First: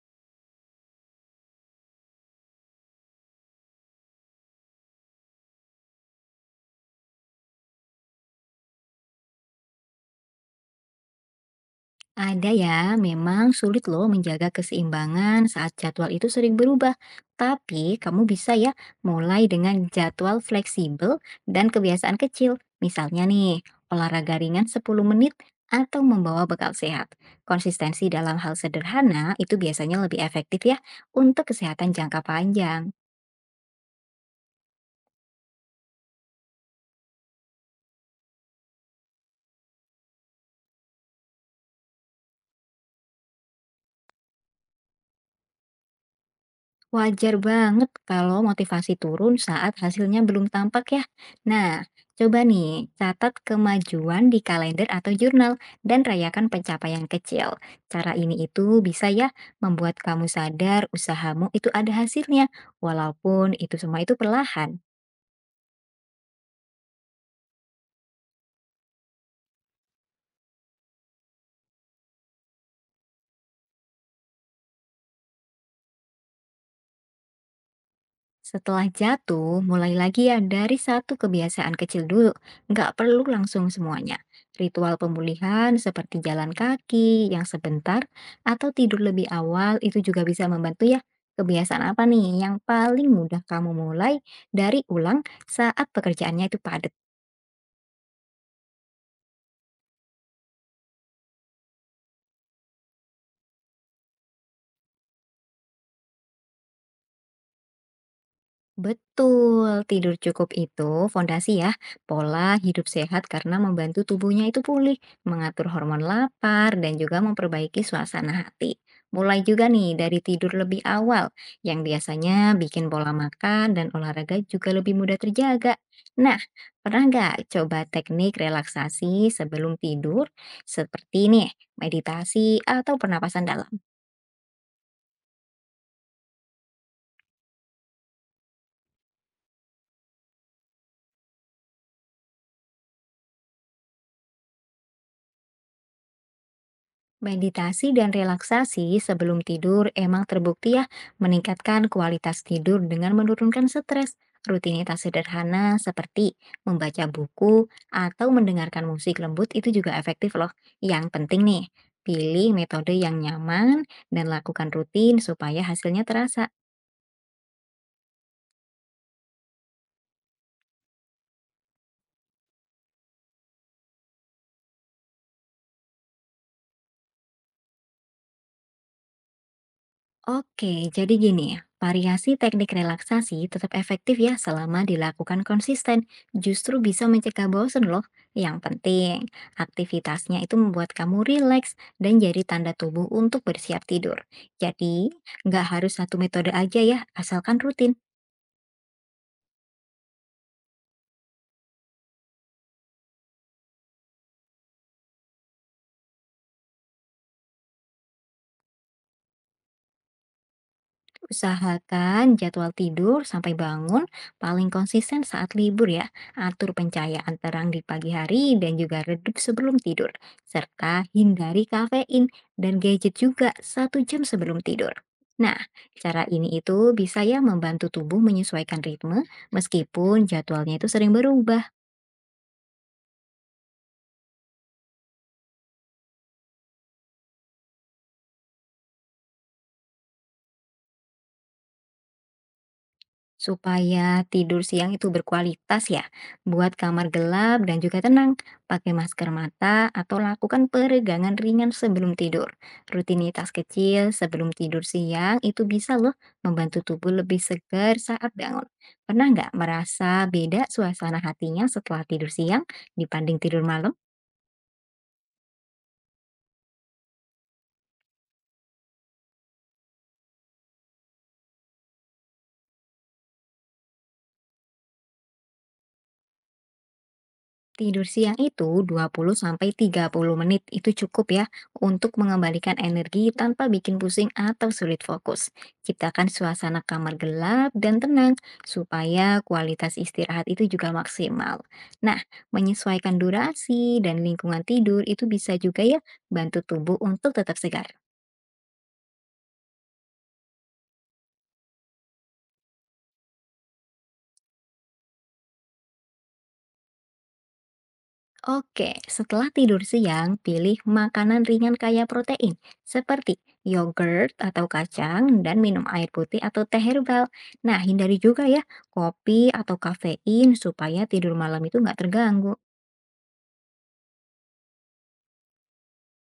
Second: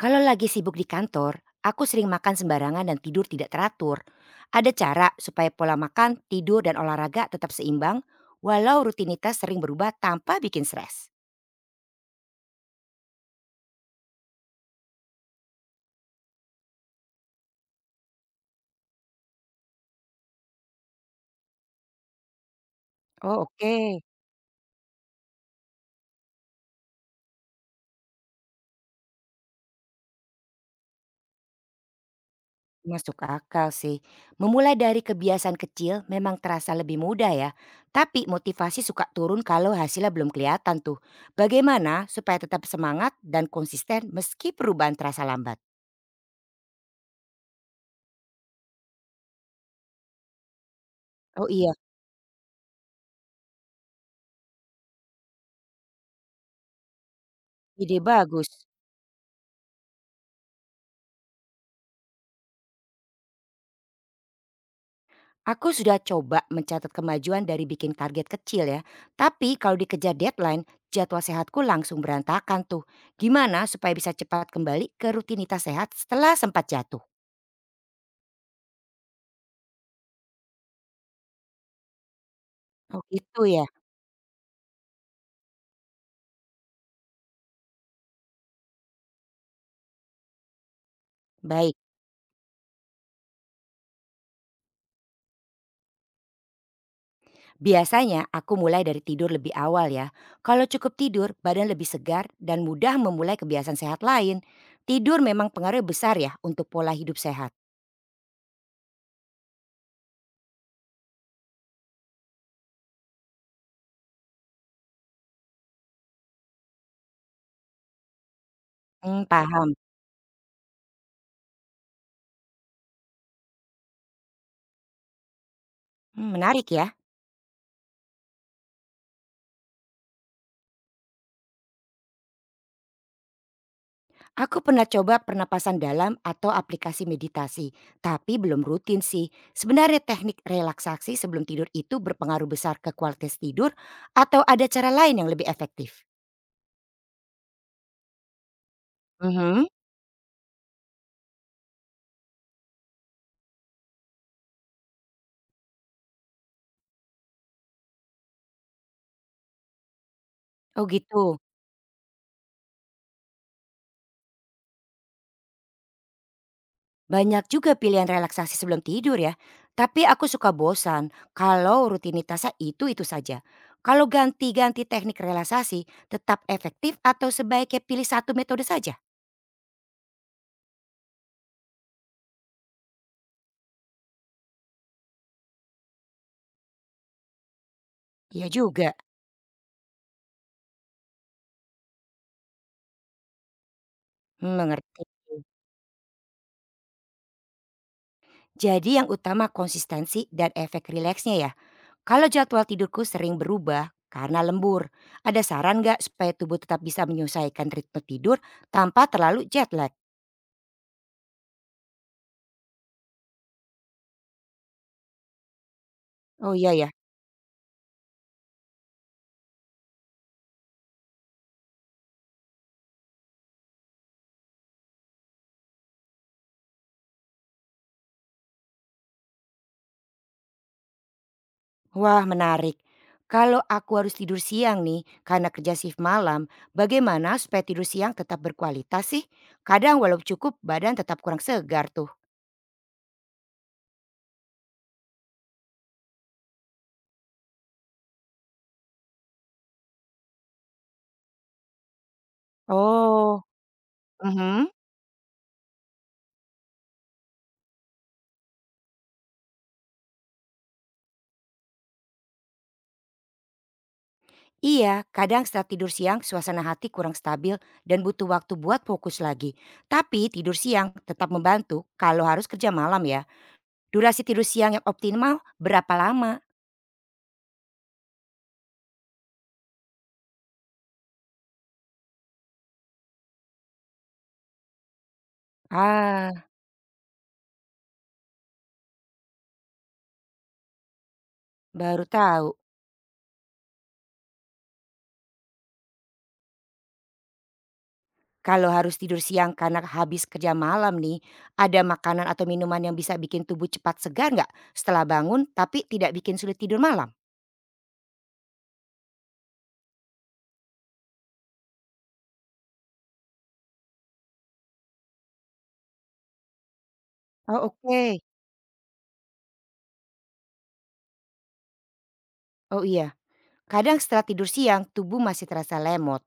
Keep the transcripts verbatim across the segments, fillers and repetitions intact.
Kalau lagi sibuk di kantor, aku sering makan sembarangan dan tidur tidak teratur. Ada cara supaya pola makan, tidur, dan olahraga tetap seimbang, walau rutinitas sering berubah tanpa bikin stres. Ada ya, memang sulit loh menjaga keseimbangan saat jadwal itu sering berubah. Tapi kamu bisa ya mulai dengan jadwal fleksibel dan kebiasaan kecil. Misalnya Oh nih, oke, olahraga ringan sepuluh menit atau membawa bekal sehat. Konsistensi dalam hal sederhana itu biasanya lebih efektif ya untuk kesehatan jangka panjang. masuk akal sih. Memulai dari kebiasaan kecil memang terasa lebih mudah ya. Tapi motivasi suka turun kalau hasilnya belum kelihatan tuh. Bagaimana supaya tetap semangat dan konsisten meski perubahan terasa lambat? Wajar banget kalau motivasi turun saat hasilnya belum tampak ya. Oh iya, Nah, coba nih catat kemajuan di kalender atau jurnal dan rayakan pencapaian kecil. ide Cara ini bagus. itu bisa ya membuat kamu sadar usahamu itu ada hasilnya, walaupun itu semua itu perlahan. Aku sudah coba mencatat kemajuan dari bikin target kecil ya. Tapi kalau dikejar deadline, jadwal sehatku langsung berantakan tuh. Gimana supaya bisa cepat kembali ke rutinitas sehat setelah sempat jatuh? Setelah jatuh, mulai lagi ya dari satu kebiasaan kecil dulu. Nggak Oh perlu gitu ya. langsung semuanya. Ritual pemulihan seperti jalan kaki yang sebentar atau tidur lebih awal itu juga bisa membantu ya. Baik, Kebiasaan apa nih yang paling mudah kamu mulai dari ulang saat pekerjaannya itu padat? biasanya aku mulai dari tidur lebih awal ya. Kalau cukup tidur, badan lebih segar dan mudah memulai kebiasaan sehat lain. Tidur memang pengaruh besar ya untuk pola hidup sehat. Betul, tidur cukup itu fondasi ya, pola hidup sehat karena membantu tubuhnya itu pulih, mengatur hormon lapar, dan juga memperbaiki suasana hati. Hmm, Mulai juga paham. nih dari tidur lebih awal, yang biasanya bikin pola makan dan olahraga juga lebih mudah terjaga. Hmm, Nah, menarik ya. pernah nggak coba teknik relaksasi sebelum tidur? Seperti nih, meditasi atau pernapasan dalam? Aku pernah coba pernapasan dalam atau aplikasi meditasi, tapi belum rutin sih. Sebenarnya teknik relaksasi sebelum tidur itu berpengaruh besar ke kualitas tidur atau ada cara lain yang lebih efektif? Meditasi dan relaksasi sebelum Mhm. tidur emang terbukti ya meningkatkan kualitas tidur dengan menurunkan stres. Rutinitas sederhana seperti membaca buku atau mendengarkan musik lembut itu juga efektif loh. Oh Yang gitu. penting nih, pilih metode yang nyaman dan lakukan rutin supaya hasilnya terasa. Banyak juga pilihan relaksasi sebelum tidur ya. Tapi aku suka bosan kalau rutinitasnya itu-itu saja. Kalau ganti-ganti teknik relaksasi tetap efektif atau sebaiknya pilih satu metode saja? Oke, jadi gini ya, variasi teknik relaksasi tetap efektif ya selama dilakukan konsisten. Justru bisa mencegah bosen loh. Iya Yang juga. penting, aktivitasnya itu membuat kamu rileks dan jadi tanda tubuh untuk bersiap tidur. Hmm, mengerti. Jadi, nggak harus satu metode aja ya, asalkan rutin. Jadi yang utama konsistensi dan efek rileksnya ya. Kalau jadwal tidurku sering berubah karena lembur. Ada saran nggak supaya tubuh tetap bisa menyesuaikan ritme tidur tanpa terlalu jet lag? Usahakan jadwal tidur sampai bangun paling konsisten saat libur ya. Oh Atur iya ya. pencahayaan terang di pagi hari dan juga redup sebelum tidur. Serta hindari kafein dan gadget juga satu jam sebelum tidur. Nah, cara ini itu bisa ya membantu tubuh menyesuaikan ritme meskipun jadwalnya itu sering berubah. Wah, menarik. Kalau aku harus tidur siang nih karena kerja shift malam, bagaimana supaya tidur siang tetap berkualitas sih? Kadang walau cukup badan tetap kurang segar tuh. Supaya tidur siang itu berkualitas ya, buat kamar gelap dan juga tenang, pakai masker mata atau lakukan peregangan ringan sebelum tidur. Oh, Rutinitas kecil sebelum mhm. tidur siang itu bisa loh membantu tubuh lebih segar saat bangun. Pernah nggak merasa beda suasana hatinya setelah tidur siang dibanding tidur malam? Iya, kadang setelah tidur siang suasana hati kurang stabil dan butuh waktu buat fokus lagi. Tapi tidur siang tetap membantu kalau harus kerja malam ya. Durasi tidur siang yang optimal berapa lama? Tidur siang itu dua puluh sampai tiga puluh menit itu cukup ya untuk mengembalikan energi tanpa bikin pusing atau sulit fokus. Ciptakan Ah, suasana kamar gelap dan tenang supaya kualitas istirahat itu juga maksimal. baru Nah, tahu. menyesuaikan durasi dan lingkungan tidur itu bisa juga ya bantu tubuh untuk tetap segar. Kalau harus tidur siang karena habis kerja malam nih, ada makanan atau minuman yang bisa bikin tubuh cepat segar nggak setelah bangun tapi tidak bikin sulit tidur malam? Oke, setelah tidur siang, pilih makanan ringan kaya protein seperti yogurt atau kacang dan minum air putih atau teh herbal. Oh Nah, oke. hindari juga ya kopi atau kafein supaya tidur malam itu nggak terganggu. Oh iya. Kadang setelah tidur siang, tubuh masih terasa lemot.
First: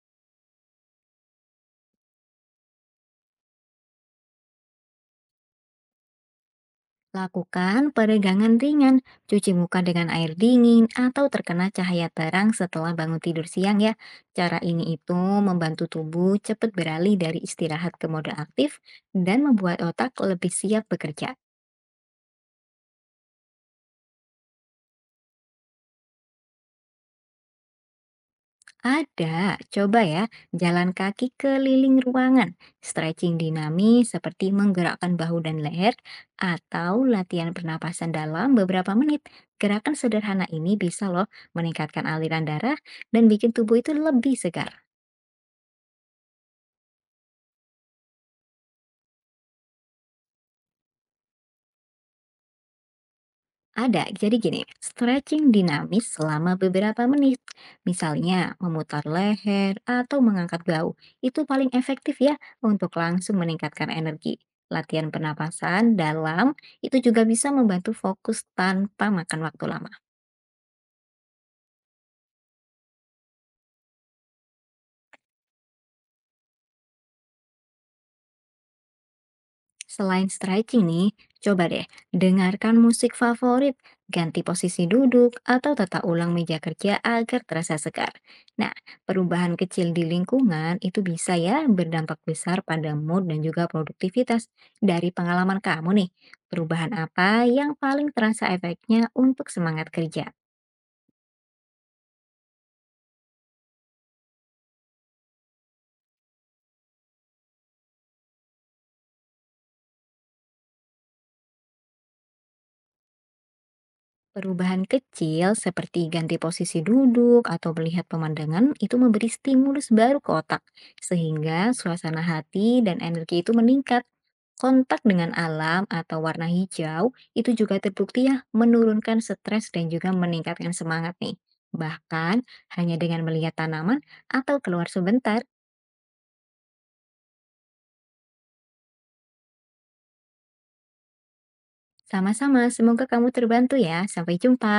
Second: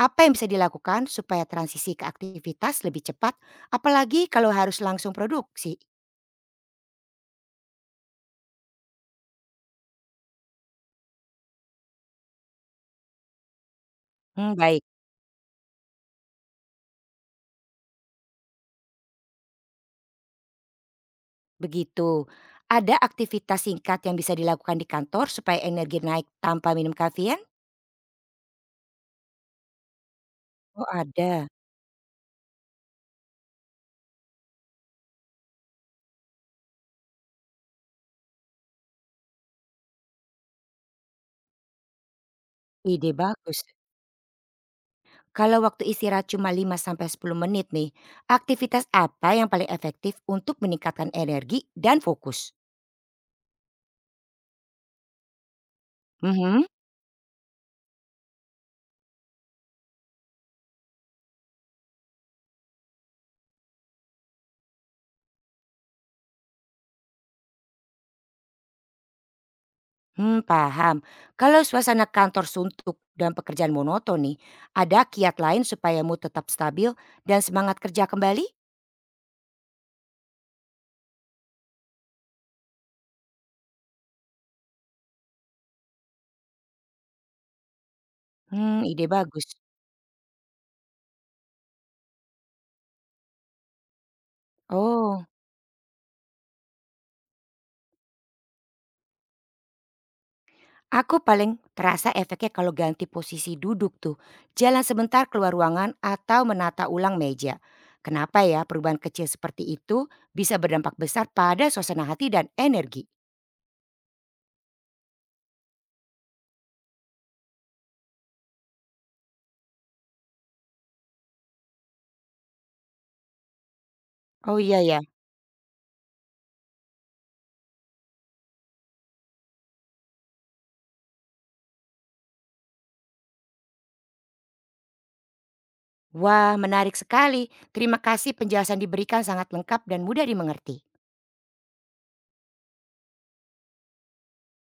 Apa yang bisa dilakukan supaya transisi ke aktivitas lebih cepat, apalagi kalau harus langsung produksi? Lakukan peregangan ringan, cuci muka dengan air dingin, atau terkena cahaya terang setelah bangun tidur siang ya. Hmm, Cara baik, ini itu membantu tubuh cepat beralih dari istirahat ke mode aktif dan membuat otak lebih siap bekerja. begitu. Ada aktivitas singkat yang bisa dilakukan di kantor supaya energi naik tanpa minum kafein? Ada, coba ya, Oh, jalan kaki ada. keliling ruangan, stretching dinamis seperti menggerakkan bahu dan leher, atau latihan pernapasan dalam beberapa menit. Gerakan sederhana ini bisa loh meningkatkan aliran darah Ide dan bikin bagus. tubuh itu lebih segar. Kalau waktu istirahat cuma lima sampai sepuluh menit nih, aktivitas apa yang paling efektif untuk meningkatkan energi dan fokus? Ada, jadi gini, stretching dinamis selama Mhm. beberapa menit, misalnya memutar leher atau mengangkat bahu, itu paling efektif ya untuk langsung meningkatkan energi. Latihan pernapasan dalam itu juga bisa membantu fokus tanpa makan waktu lama. Hmm, paham. Kalau suasana kantor suntuk dan pekerjaan monoton nih, ada kiat lain supaya mood tetap stabil dan semangat kerja kembali? Selain stretching nih, coba deh dengarkan musik favorit, ganti posisi duduk, atau tata ulang meja kerja agar terasa segar. Nah, Hmm, ide bagus. perubahan kecil di lingkungan itu bisa ya berdampak besar pada mood dan juga produktivitas. Dari Oh, pengalaman kamu nih, perubahan apa yang paling terasa efeknya untuk semangat kerja? aku paling terasa efeknya kalau ganti posisi duduk tuh. Jalan sebentar keluar ruangan atau menata ulang meja. Kenapa ya perubahan kecil seperti itu bisa berdampak besar pada suasana hati dan energi? Perubahan kecil seperti ganti posisi duduk atau melihat pemandangan itu memberi stimulus baru ke otak, sehingga suasana hati dan energi itu meningkat. Oh iya ya. Kontak dengan alam atau warna hijau itu juga terbukti ya menurunkan stres dan juga meningkatkan semangat nih. Bahkan hanya dengan melihat tanaman atau keluar sebentar. Wah, menarik sekali. Terima kasih penjelasan diberikan sangat lengkap dan mudah dimengerti. Sama-sama, semoga kamu terbantu ya. Sampai jumpa.